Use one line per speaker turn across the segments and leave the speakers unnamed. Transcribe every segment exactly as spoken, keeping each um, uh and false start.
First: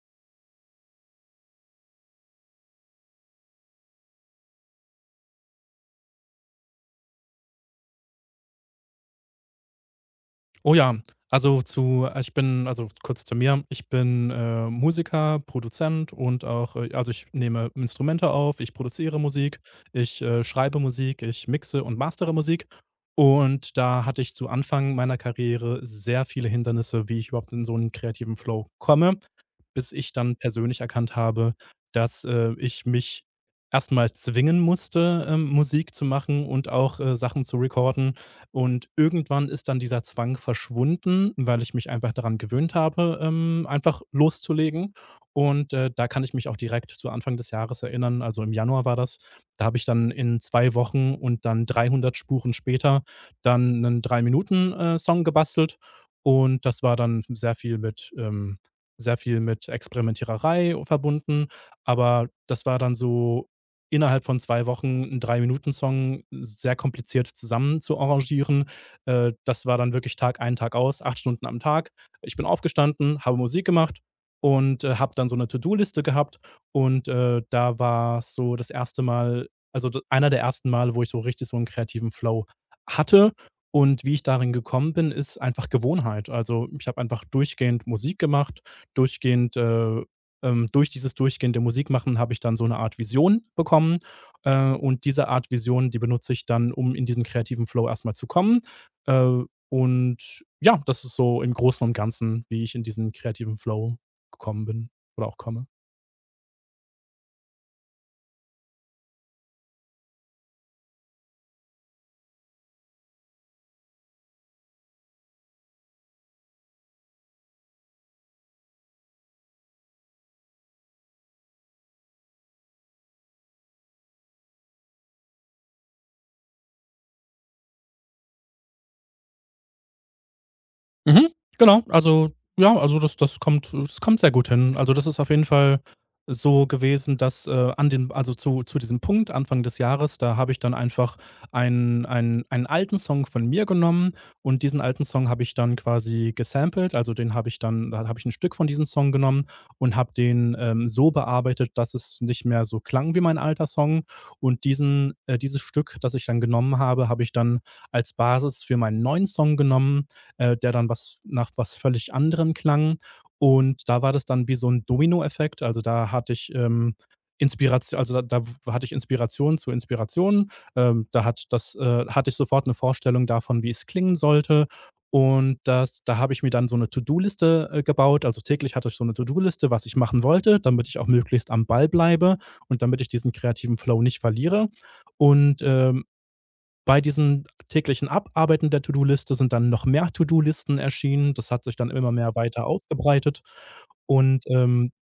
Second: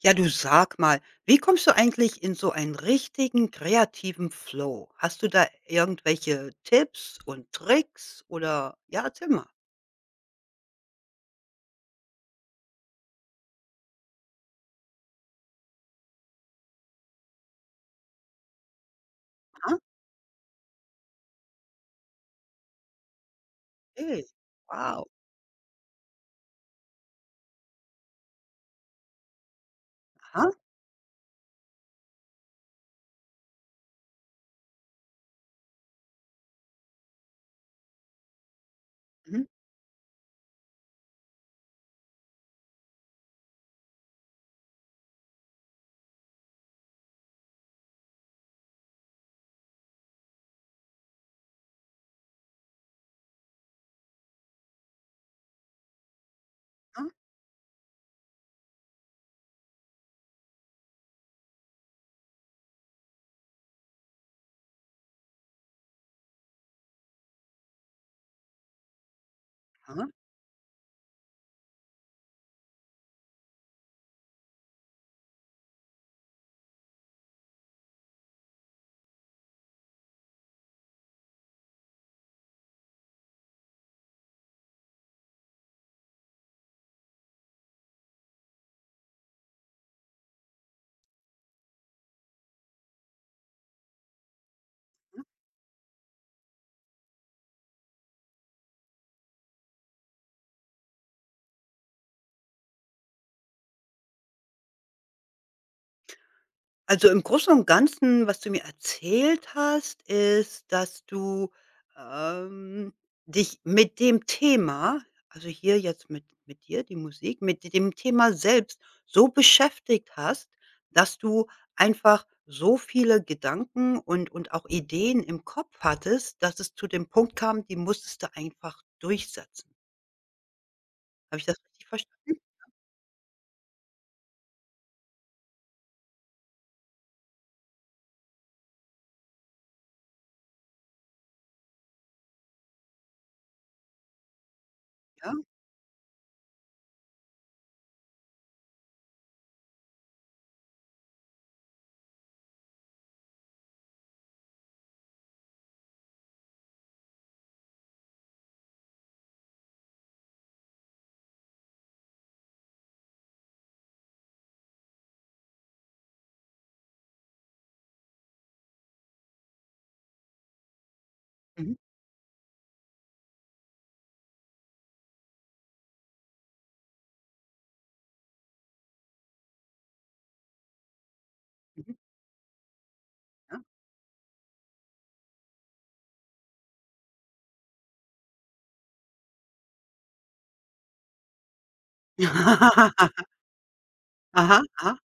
Ja, du sag mal, wie kommst du eigentlich in so einen richtigen kreativen Flow? Hast du da irgendwelche Tipps und Tricks oder ja, erzähl mal.
Oh ja, also zu äh, ich bin, also kurz zu mir. Ich bin, äh, Musiker, Produzent und auch, äh also ich nehme Instrumente auf, ich produziere Musik,
Aha,
ich, äh, schreibe Musik, ich mixe und mastere Musik. Und da hatte
okay.
ich zu Anfang
Wow.
meiner Karriere sehr viele Hindernisse, wie ich überhaupt in so einen kreativen Flow komme, bis ich dann
Aha.
persönlich erkannt habe, dass, äh, ich mich erstmal zwingen musste, ähm, Musik zu machen und auch, äh, Sachen zu recorden, und
Mhm.
irgendwann ist dann dieser Zwang verschwunden, weil ich mich einfach daran gewöhnt habe, ähm, einfach loszulegen. Und, äh, da kann ich mich auch direkt zu Anfang des Jahres erinnern, also im Januar war das. Da habe ich dann in zwei Wochen und dann dreihundert Spuren später dann einen drei Minuten, äh, Song gebastelt und das war dann sehr viel mit ähm, sehr viel mit Experimentiererei verbunden, aber das war dann so innerhalb von zwei Wochen 'n Drei-Minuten-Song sehr kompliziert zusammen zu arrangieren. Äh, das war dann
Aha.
wirklich Tag ein, Tag aus, acht Stunden am Tag. Ich bin aufgestanden, habe Musik gemacht und, äh, habe dann so eine To-do-Liste gehabt und, äh, da war so das erste Mal, also d einer der ersten Male, wo ich so richtig so einen kreativen Flow hatte. Und wie ich darin gekommen bin, ist einfach Gewohnheit. Also, ich habe einfach durchgehend Musik gemacht, durchgehend, äh, ähm, durch dieses durchgehende Musikmachen habe ich dann so eine Art Vision bekommen, äh, und diese Art Vision, die benutze ich dann, um in diesen kreativen Flow erstmal zu kommen. Äh, und ja, das ist so im Großen und Ganzen, wie ich in diesen kreativen Flow gekommen bin oder auch komme.
Also, im Großen und Ganzen, was du mir erzählt hast, ist, dass du, ähm, dich mit dem Thema, also hier jetzt mit mit dir, die Musik, mit dem Thema selbst so beschäftigt hast, dass du einfach so viele Gedanken und und auch Ideen im Kopf hattest, dass es zu dem Punkt kam, die musstest du einfach durchsetzen.
Mhm,
Habe ich das
genau.
richtig
Also,
verstanden?
ja, also das das kommt das kommt sehr gut hin. Also, das ist auf jeden Fall so gewesen, dass, äh, an den also zu zu diesem Punkt Anfang des Jahres, da habe ich dann einfach einen einen einen alten Song von mir genommen und diesen alten Song
Ja?
habe ich dann quasi gesamplet. Also, den habe ich dann da habe ich ein Stück von diesem Song genommen und habe den, ähm, so bearbeitet, dass es nicht mehr so klang wie mein alter Song. Und diesen äh, dieses Stück, das ich dann genommen habe, habe ich dann als Basis für meinen neuen Song genommen, äh, der dann was nach was völlig anderem klang. Und da war das dann wie so 'n Dominoeffekt. Also, da hatte ich, ähm, Inspiratio also, da da hatte ich Inspiration zu Inspiration. Ähm, da hat das
Mhm,
äh, Hatte ich sofort eine Vorstellung davon, wie es klingen sollte. Und das da habe ich mir dann so eine To-do-Liste, äh, gebaut. Also, täglich hatte ich so eine To-do-Liste, was ich machen wollte, damit ich auch möglichst am Ball
mhm,
bleibe und damit ich diesen
ja.
kreativen Flow nicht verliere. Und, ähm Bei diesem täglichen Abarbeiten der To-do-Liste sind dann noch mehr To-do-Listen erschienen. Das hat sich dann immer mehr weiter ausgebreitet. Und,
Aha,
ähm,
aha.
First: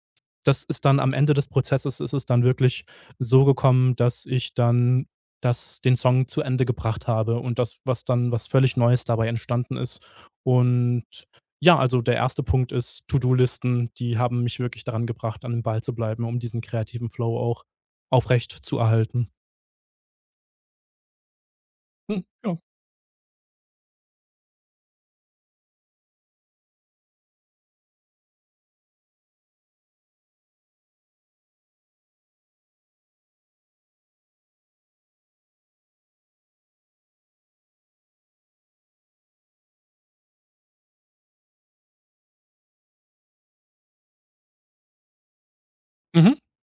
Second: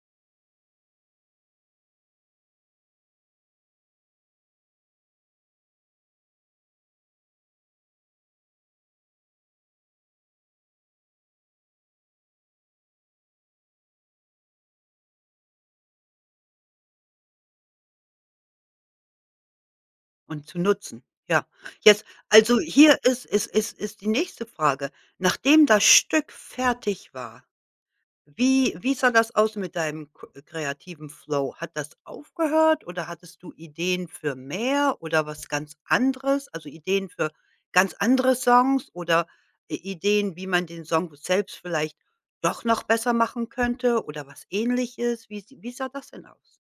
Das ist dann am Ende des Prozesses ist es dann wirklich so gekommen, dass ich dann das den Song zu Ende gebracht habe und das, was dann was völlig Neues dabei entstanden ist. Und ja, also der erste Punkt ist To-do-Listen, die haben mich wirklich daran gebracht, an dem Ball zu bleiben, um diesen kreativen Flow auch aufrecht zu erhalten.
Und zu nutzen, ja. Jetzt
Hm, ja.
also hier ist ist ist ist die nächste Frage. Nachdem das Stück fertig war, wie wie sah das aus mit deinem k äh, kreativen Flow? Hat das aufgehört oder hattest du Ideen für mehr oder was ganz anderes? Also, Ideen für ganz andere Songs oder I Ideen, wie man den Song selbst vielleicht doch noch besser machen könnte oder was Ähnliches? Wie sie wie sah das denn
Mhm.
aus?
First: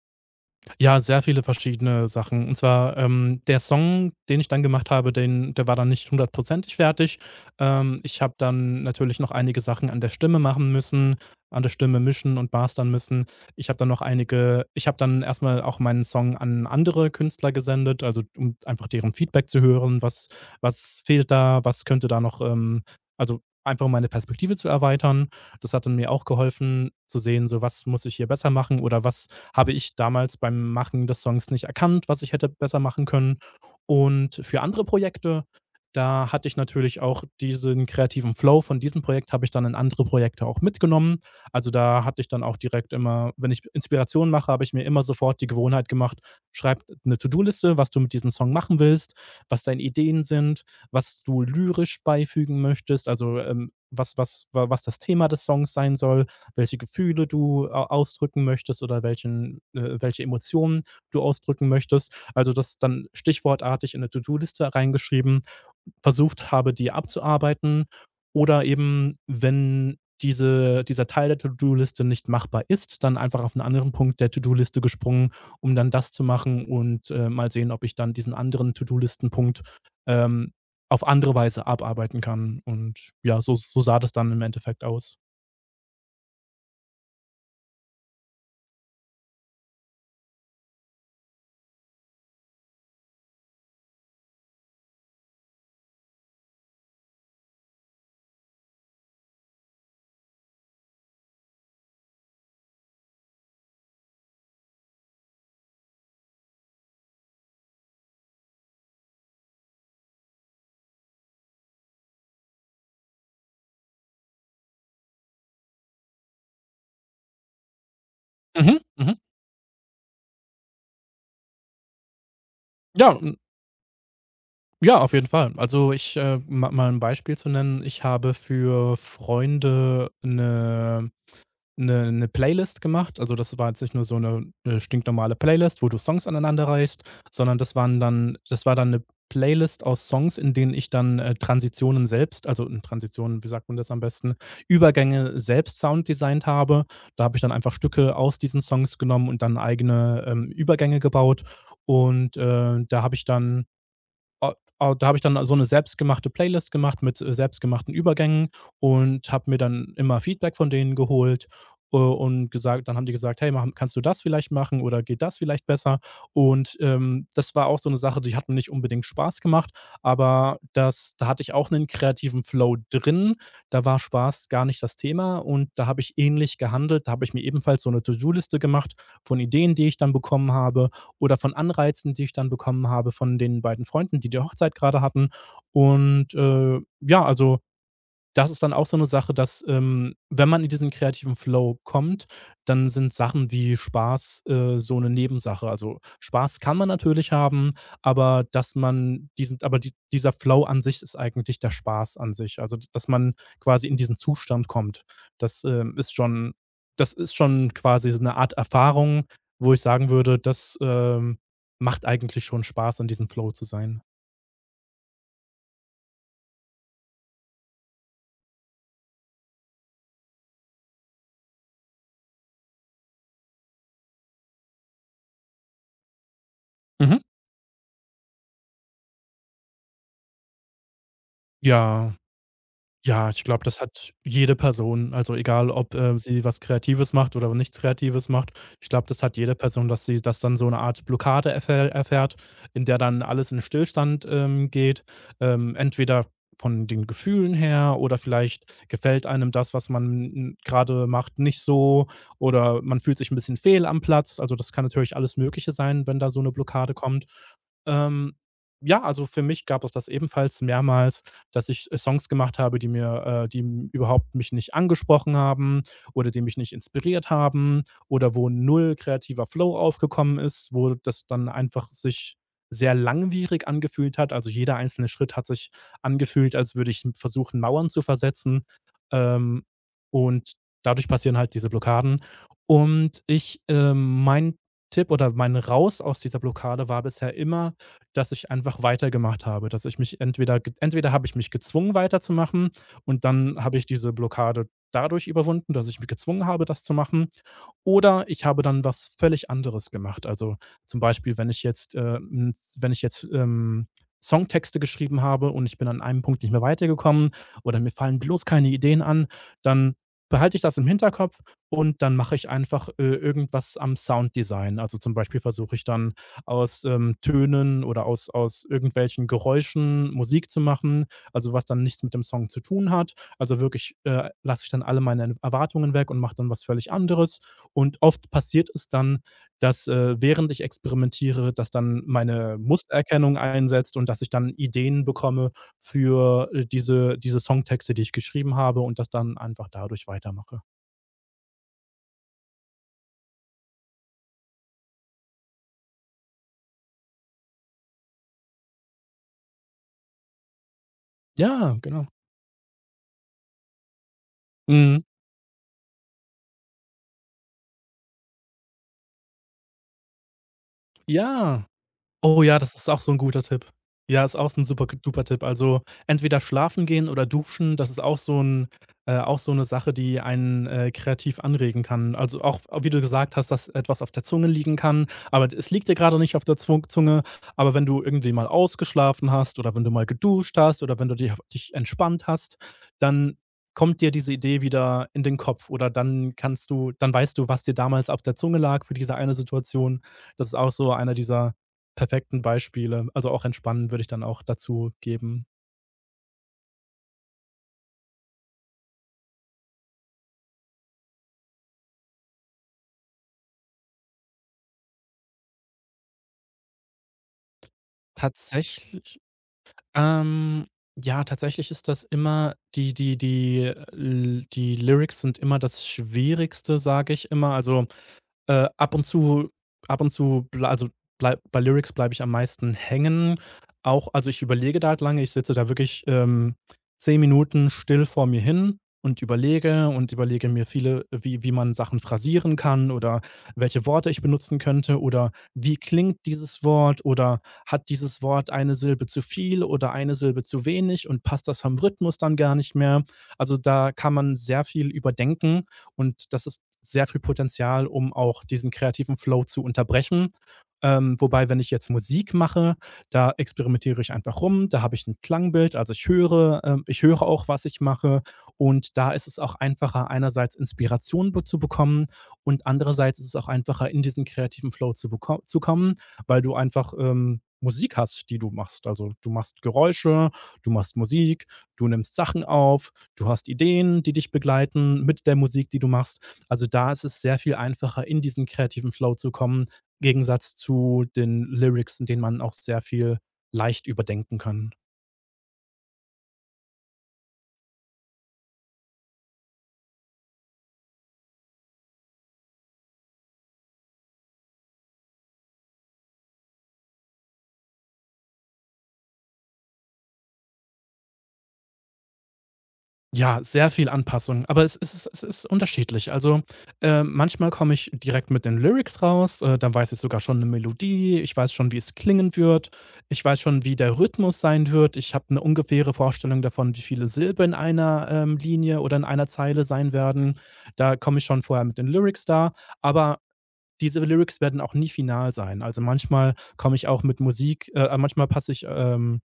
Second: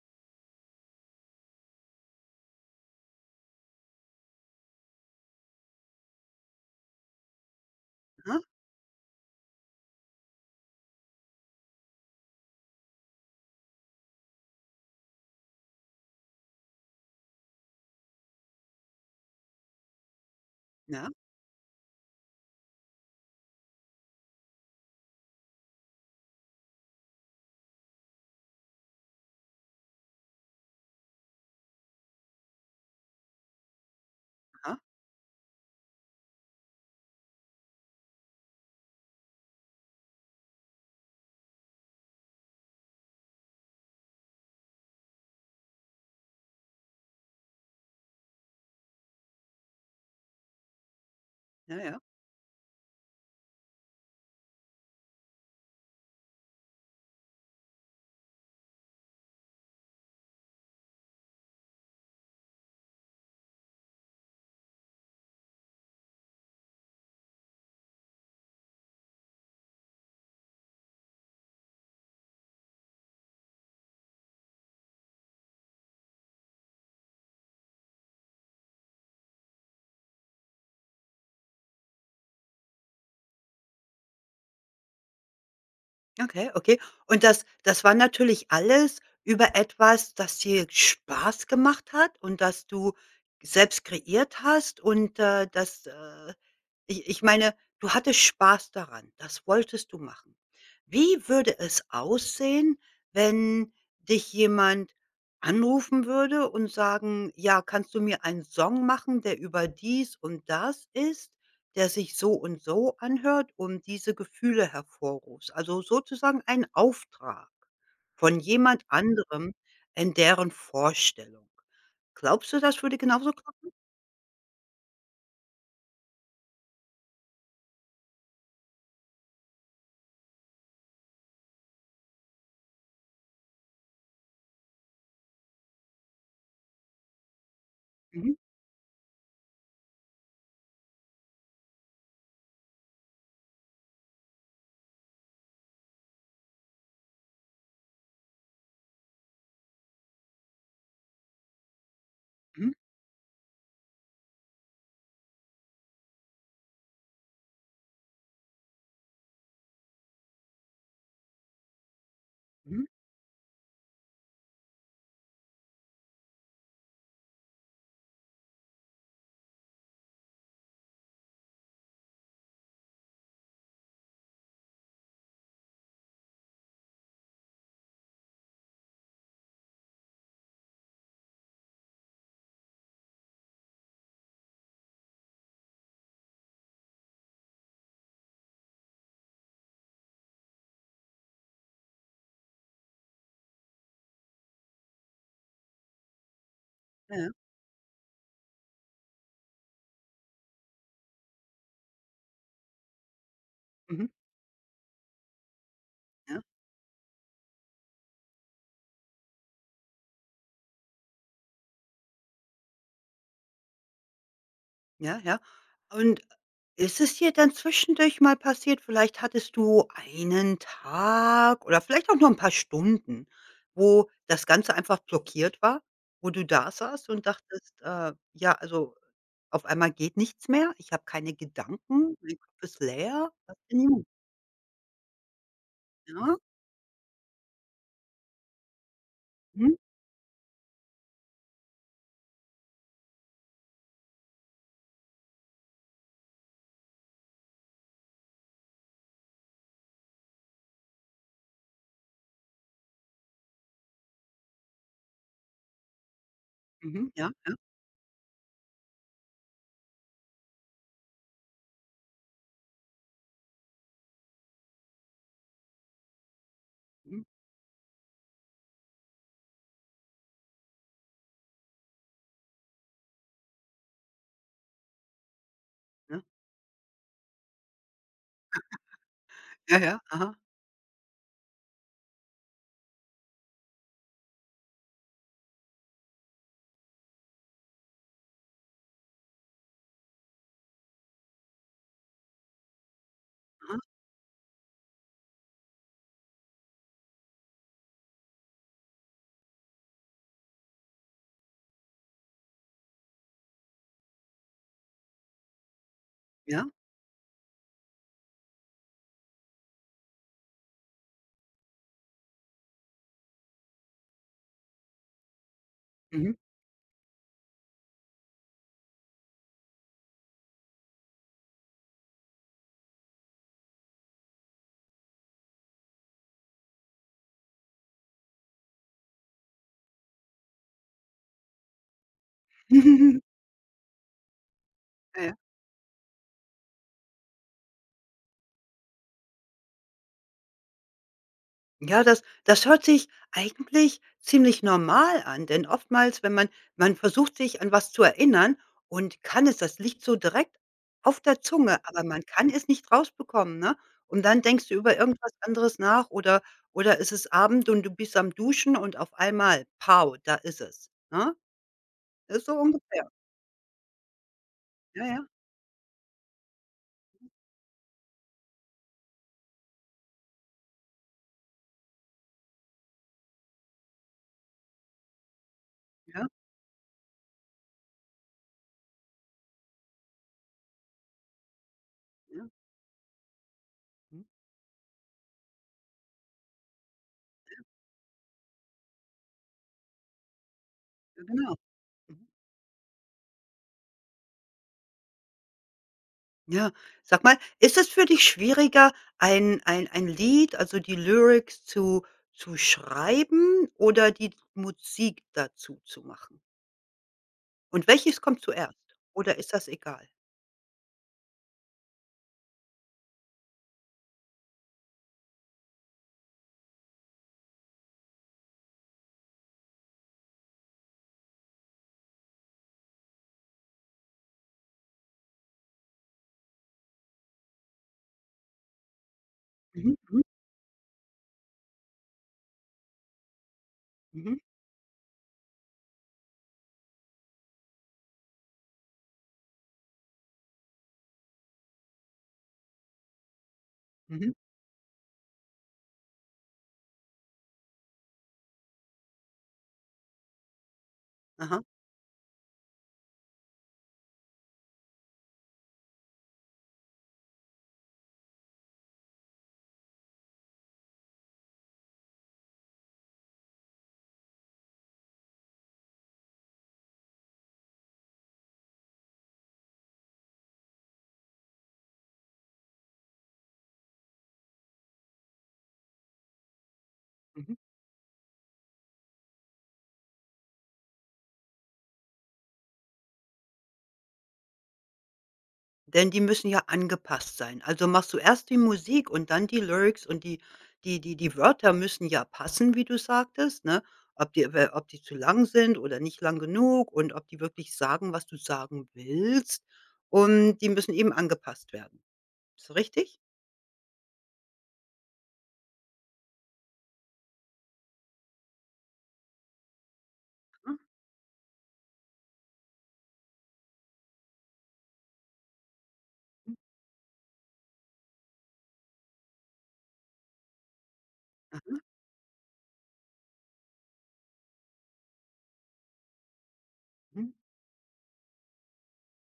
Ja, sehr viele verschiedene Sachen. Und zwar, ähm, der Song, den ich dann gemacht habe, den der war dann nicht hundertprozentig fertig. Ähm, ich habe
Aha,
dann natürlich noch einige Sachen an der Stimme machen müssen, an der Stimme mischen und mastern müssen. Ich habe dann noch einige ich habe dann erstmal auch meinen Song an andere Künstler gesendet, also, um einfach deren Feedback zu hören. Was was
ja,
fehlt da? Was könnte da noch, ähm Also, einfach meine Perspektive zu erweitern. Das hat dann mir auch geholfen zu sehen, so: „Was muss ich hier besser machen oder was habe ich damals beim Machen des Songs nicht erkannt, was ich hätte besser machen können. Und für
aha,
andere Projekte, da hatte ich natürlich auch diesen kreativen Flow von diesem Projekt habe ich dann in andere Projekte auch mitgenommen. Also, da hatte ich dann auch direkt, immer wenn ich Inspiration mache, habe ich mir immer sofort die Gewohnheit gemacht: Schreib eine To-do-Liste, was du mit diesem Song machen willst, was deine Ideen sind, was du
ja,
lyrisch
ja.
beifügen möchtest, also, ähm, was was wa was das Thema des Songs sein soll, welche Gefühle du au ausdrücken möchtest oder welchen äh, welche Emotionen du ausdrücken möchtest. Also, das dann stichwortartig in 'ne To-do-Liste reingeschrieben, versucht habe, die abzuarbeiten. Oder eben, wenn diese dieser Teil der To-do-Liste nicht machbar ist, dann einfach auf einen anderen Punkt der To-do-Liste gesprungen, um dann das zu machen und, äh, mal sehen, ob ich dann diesen anderen To-do-Listen-Punkt, ähm, auf andere Weise abarbeiten kann. Und ja, so so sah das dann im Endeffekt aus.
Okay, okay. Und das das war natürlich alles über etwas, das dir Spaß gemacht hat und das du selbst kreiert hast und, äh, das, äh ich ich meine, du hattest Spaß daran. Das wolltest du machen. Wie würde es aussehen, wenn dich jemand anrufen würde und sagen: „Ja, kannst du mir einen Song machen, der über dies und das ist?“ der sich so und so anhört und diese Gefühle hervorruft. Also sozusagen ein Auftrag von
Mhm,
jemand
mhm.
anderem in deren Vorstellung. Glaubst du, das würde
Ja,
genauso
n
klappen?
ja, auf jeden Fall. Also, ich, äh, um ma mal ein Beispiel zu nennen, ich habe für Freunde eine eine 'ne Playlist gemacht. Also, das war jetzt nicht nur so eine 'ne stinknormale Playlist, wo du Songs aneinander reihst, sondern das waren
Mhm,
dann das war dann eine Playlist aus Songs, in denen ich dann, äh, Transitionen selbst also, n Transitionen, wie sagt man das am besten? Übergänge selbst sounddesignt habe. Da habe ich dann einfach Stücke aus diesen Songs genommen und dann eigene, ähm, Übergänge gebaut und,
mhm,
äh, da habe ich dann a a da habe ich dann so eine selbstgemachte Playlist gemacht mit, äh, selbstgemachten Übergängen und habe mir dann immer Feedback von denen geholt, äh, und
mhm,
gesagt dann haben die gesagt: „Hey, machen kannst du das vielleicht machen oder geht das vielleicht besser?“ Und, ähm, das war auch so eine Sache, die hat mir nicht unbedingt Spaß gemacht, aber das da hatte ich auch einen kreativen Flow drin. Da war Spaß gar nicht das Thema und da habe ich ähnlich gehandelt. Da habe ich mir ebenfalls so eine To-do-Liste gemacht von Ideen, die ich dann bekommen habe oder von Anreizen, die ich dann bekommen habe von den beiden Freunden, die die Hochzeit gerade hatten. Und, äh, ja, also das ist dann auch so eine Sache, dass, ähm, wenn man in diesen kreativen Flow kommt, dann sind Sachen wie Spaß, äh, so eine Nebensache. Also, Spaß kann man
ja, ja,
natürlich haben, aber dass man diesen aber die dieser Flow an sich ist eigentlich der Spaß an sich. Also, d dass man quasi in
mhm,
diesen Zustand kommt. Das, ähm, ist
ja,
schon das ist schon quasi so eine Art Erfahrung, wo ich sagen würde, das, ähm, macht eigentlich schon Spaß, in diesem Flow zu sein.
ja, ja. Und ist es dir dann zwischendurch mal passiert, vielleicht hattest du einen Tag oder vielleicht auch nur ein paar Stunden, wo das Ganze einfach blockiert war, wo du da saßt
Mhm.
und dachtest, äh, ja, also Auf einmal geht nichts mehr. Ich habe keine
Ja.
Gedanken. Mein Kopf ist
Ja,
leer.
ich
Was
glaube,
denn
das
nun?
hat jede Person. Also egal, ob, äh,
Ja,
sie was Kreatives macht oder nichts Kreatives macht. Ich glaube, das hat jede
mhm,
Person, dass sie das dann so eine Art Blockade erfähr erfährt, in der dann alles in Stillstand, ähm, geht. Ähm, entweder von den Gefühlen her oder vielleicht gefällt einem das, was man gerade macht, nicht so oder man fühlt sich ein bisschen fehl am Platz. Also, das kann natürlich alles Mögliche sein, wenn da so eine Blockade
mhm,
kommt.
ja, ja,
Ähm, ja, also für mich gab es das ebenfalls mehrmals, dass ich, äh, Songs gemacht habe, die mir äh, die m überhaupt mich nicht angesprochen haben oder die mich nicht
mhm,
inspiriert haben oder wo null kreativer Flow aufgekommen ist, wo das dann einfach sich sehr langwierig angefühlt hat. Also, jeder einzelne Schritt hat sich
ja.
angefühlt, als würde ich versuchen, Mauern zu versetzen. Ähm,
Ja, ja, aha,
und dadurch passieren halt diese Blockaden. Und ich, ähm mein Tipp oder mein Raus aus dieser Blockade war bisher immer, dass ich einfach weitergemacht habe, dass ich mich entweder ge entweder habe ich mich gezwungen weiterzumachen und dann habe
aha,
ich diese Blockade dadurch überwunden, dass ich mich gezwungen habe, das zu machen, oder ich habe dann was völlig anderes gemacht. Also, zum Beispiel, wenn ich jetzt, äh, hm, wenn ich jetzt, ähm, Songtexte geschrieben habe und ich bin an einem Punkt nicht mehr
ja,
weitergekommen oder mir fallen bloß keine Ideen an, dann behalte ich das im Hinterkopf und dann mache ich einfach, äh, irgendwas am Sounddesign. Also, zum Beispiel versuche ich dann
mhm.
aus, ähm, Tönen oder aus aus irgendwelchen Geräuschen Musik zu machen, also, was dann nichts mit dem Song zu tun hat. Also, wirklich, äh, lasse ich dann alle meine Erwartungen weg und mache dann was völlig anderes. Und oft passiert es dann, dass, äh, während ich experimentiere, dass dann meine Mustererkennung einsetzt und dass ich dann Ideen
Ja, ja.
bekomme für, äh, diese diese Songtexte, die ich geschrieben habe und das dann einfach dadurch weitermache.
Ja, das das hört sich eigentlich ziemlich normal an, denn oftmals, wenn man man versucht sich an was zu erinnern und kann es, das liegt so direkt auf der
Ja,
Zunge, aber
genau.
man kann es nicht rausbekommen, ne? Und dann denkst du über
Mhm.
irgendwas anderes nach oder oder es ist Abend und du bist am Duschen und auf einmal, Pow, da ist es, ne?
Ja. Oh
Ist so
ja, das ist auch
ungefähr.
so 'n guter Tipp. Ja, ist auch 'n super g
Ja,
duper
ja,
Tipp. Also, entweder schlafen gehen oder duschen, das ist auch so 'n, äh, auch so 'ne Sache, die einen, äh, kreativ anregen kann. Also, auch wie du gesagt hast, dass etwas auf der Zunge liegen kann, aber es liegt dir grade
ja,
nicht auf der Zwung Zunge. Aber wenn du irgendwie mal ausgeschlafen hast oder wenn du mal geduscht hast oder wenn du dich dich entspannt
ja.
hast, dann kommt dir
Mhm.
diese Idee wieder in den Kopf oder dann kannst du dann weißt du, was dir damals auf der Zunge lag für diese eine Situation. Das ist auch so einer
Ja,
dieser
genau. Mhm.
perfekten Beispiele. Also, auch Entspannen würde ich dann auch dazu geben.
Ja, sag mal, ist es für dich schwieriger, ein ein ein Lied, also die Lyrics zu zu schreiben oder die Musik dazu zu machen? Und welches kommt zuerst?
Tatsächlich
Oder ist das egal?
ähm, ja, tatsächlich ist das immer die die die äh, l die Lyrics sind immer das Schwierigste, sage ich immer. Also, Äh, ab und zu ab und zu blei also, bleib bei Lyrics bleibe ich am meisten hängen. Auch also, ich überlege da halt lange. Ich sitze da wirklich, ähm, zehn Minuten still vor mir hin und überlege
Mhm,
und
mhm,
überlege mir viele wie wie man Sachen phrasieren kann oder welche Worte ich
mhm,
benutzen könnte oder wie klingt dieses Wort oder hat dieses Wort eine Silbe zu viel oder eine Silbe zu wenig und passt das vom Rhythmus dann gar nicht mehr? Also, da kann
mhm.
man sehr viel überdenken und das ist sehr viel Potenzial, um auch diesen kreativen Flow zu unterbrechen. Ähm, wobei, wenn
Aha.
ich jetzt Musik mache, da experimentiere ich einfach rum, da habe ich ein Klangbild, also ich höre, ähm, ich höre auch, was ich mache, und da ist es auch einfacher, einerseits Inspiration be zu bekommen, und andererseits ist es auch einfacher, in diesen kreativen Flow zu beko zu kommen, weil du einfach, ähm, Musik hast, die du machst. Also, du machst Geräusche, du machst Musik, du nimmst Sachen auf, du hast Ideen, die dich begleiten mit der Musik, die du machst. Also, da ist es sehr viel
Mhm.
einfacher, in diesen kreativen Flow zu kommen, Gegensatz zu den Lyrics, in denen man auch sehr viel leicht überdenken kann.
Denn die müssen ja angepasst sein. Also machst du erst die Musik und dann die Lyrics und die die die die Wörter müssen ja passen, wie du sagtest, ne? Ob die we ob die zu lang sind oder nicht lang genug und ob die wirklich sagen, was du sagen willst. Und die müssen eben angepasst werden. Ist richtig?
Ja, sehr viel Anpassung, aber es ist es ist unterschiedlich. Also, äh, manchmal komme ich direkt mit den Lyrics raus, äh, dann weiß ich sogar schon eine
Mhm.
Melodie, ich weiß schon, wie es klingen wird, ich weiß schon, wie der Rhythmus sein wird. Ich habe eine ungefähre Vorstellung
Mhm.
davon, wie viele Silben in einer, ähm, Linie oder in einer Zeile sein werden. Da komme ich schon vorher mit
Aha.
den Lyrics da, aber diese Lyrics werden auch nie final sein. Also, manchmal komme ich auch mit
Mhm.
Musik äh, äh, manchmal passe ich, ähm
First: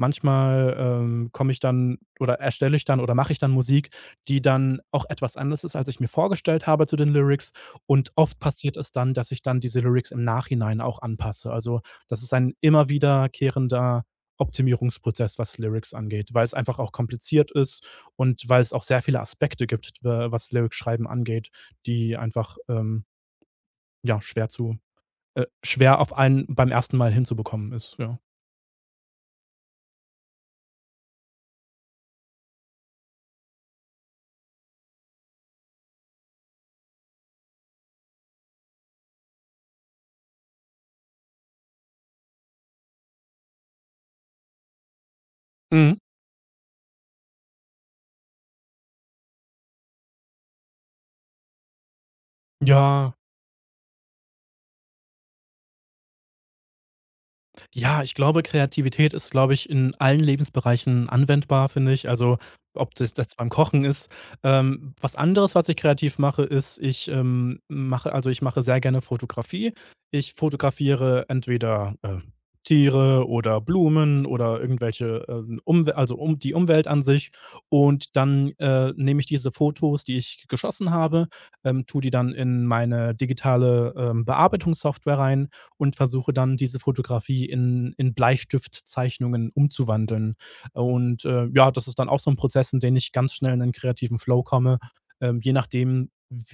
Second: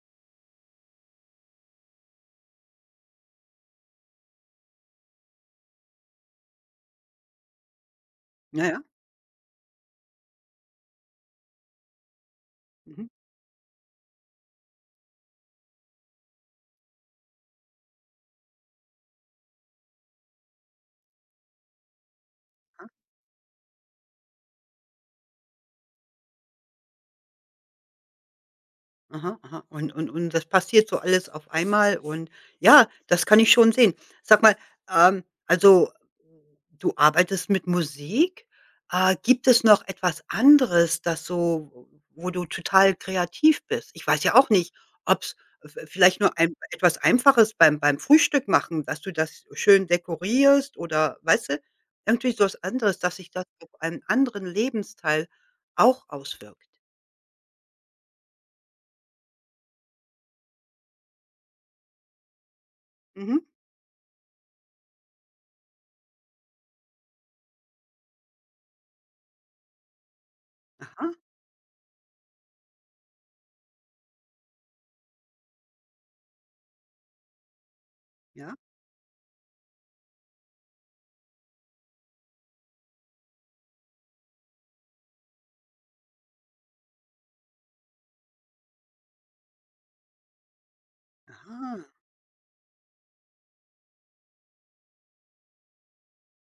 manchmal, ähm, komme ich dann oder erstelle ich dann oder mache ich dann Musik, die dann auch etwas anders ist, als ich mir vorgestellt habe zu den Lyrics. Und oft
Ja,
passiert
ja.
es dann, dass ich dann diese Lyrics im Nachhinein auch anpasse. Also, das ist ein immer
Mhm.
wiederkehrender Optimierungsprozess, was Lyrics angeht, weil es einfach auch kompliziert ist und weil es auch sehr viele Aspekte gibt, w was Lyrics schreiben angeht, die einfach, ähm ja, schwer zu äh, schwer auf einen beim ersten Mal hinzubekommen ist, ja.
Aha, aha. Und und und das passiert so alles auf einmal und ja, das kann ich schon sehen. Sag mal, ähm, also, du arbeitest mit Musik. Äh, gibt es noch etwas anderes, das so wo du total kreativ bist? Ich weiß ja auch nicht, ob es
Mhm.
vielleicht nur ein etwas Einfaches beim beim Frühstück machen, dass du das schön dekorierst oder weißt du, irgendwie so was anderes,
Ja,
dass sich das auf einen anderen Lebensteil auch auswirkt.
ja, ich glaube, Kreativität ist, glaube ich, in allen Lebensbereichen anwendbar, finde ich. Also, ob das jetzt
Mhm.
beim Kochen ist. Ähm, was anderes, was ich kreativ mache, ist, ich ähm, mache also, ich mache sehr gerne Fotografie. Ich
Aha,
fotografiere entweder, äh, Tiere oder Blumen oder irgendwelche, ähm, Umw also, um die Umwelt an sich, und dann,
ja.
äh, nehme ich diese Fotos, die ich geschossen habe, ähm, tue die dann in meine digitale, ähm, Bearbeitungssoftware rein und versuche dann diese Fotografie in, in Bleistiftzeichnungen umzuwandeln. Und äh, ja,
Aha,
das ist dann auch so ein Prozess, in den ich ganz schnell in einen kreativen Flow komme, ähm, je nachdem,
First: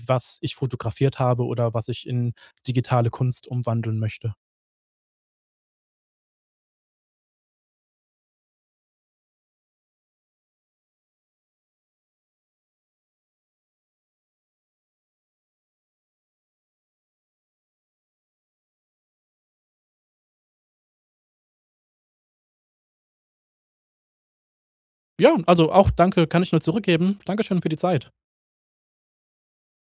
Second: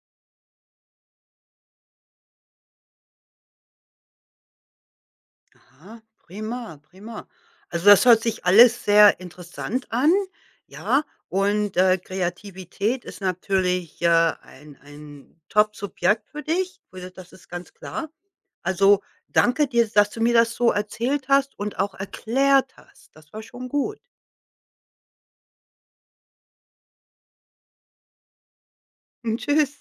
was ich fotografiert habe oder was ich in digitale Kunst umwandeln möchte.
aha, prima, prima. Also, das hört sich alles sehr interessant an, ja, und, äh, Kreativität ist natürlich, äh, ein ein Top-Subjekt für dich, also, das ist ganz klar. Also, danke dir, dass du mir das so erzählt hast und auch erklärt hast. Das war schon gut.
Ja, also auch danke, kann ich nur zurückgeben. Dankeschön für die Zeit.
Tschüss.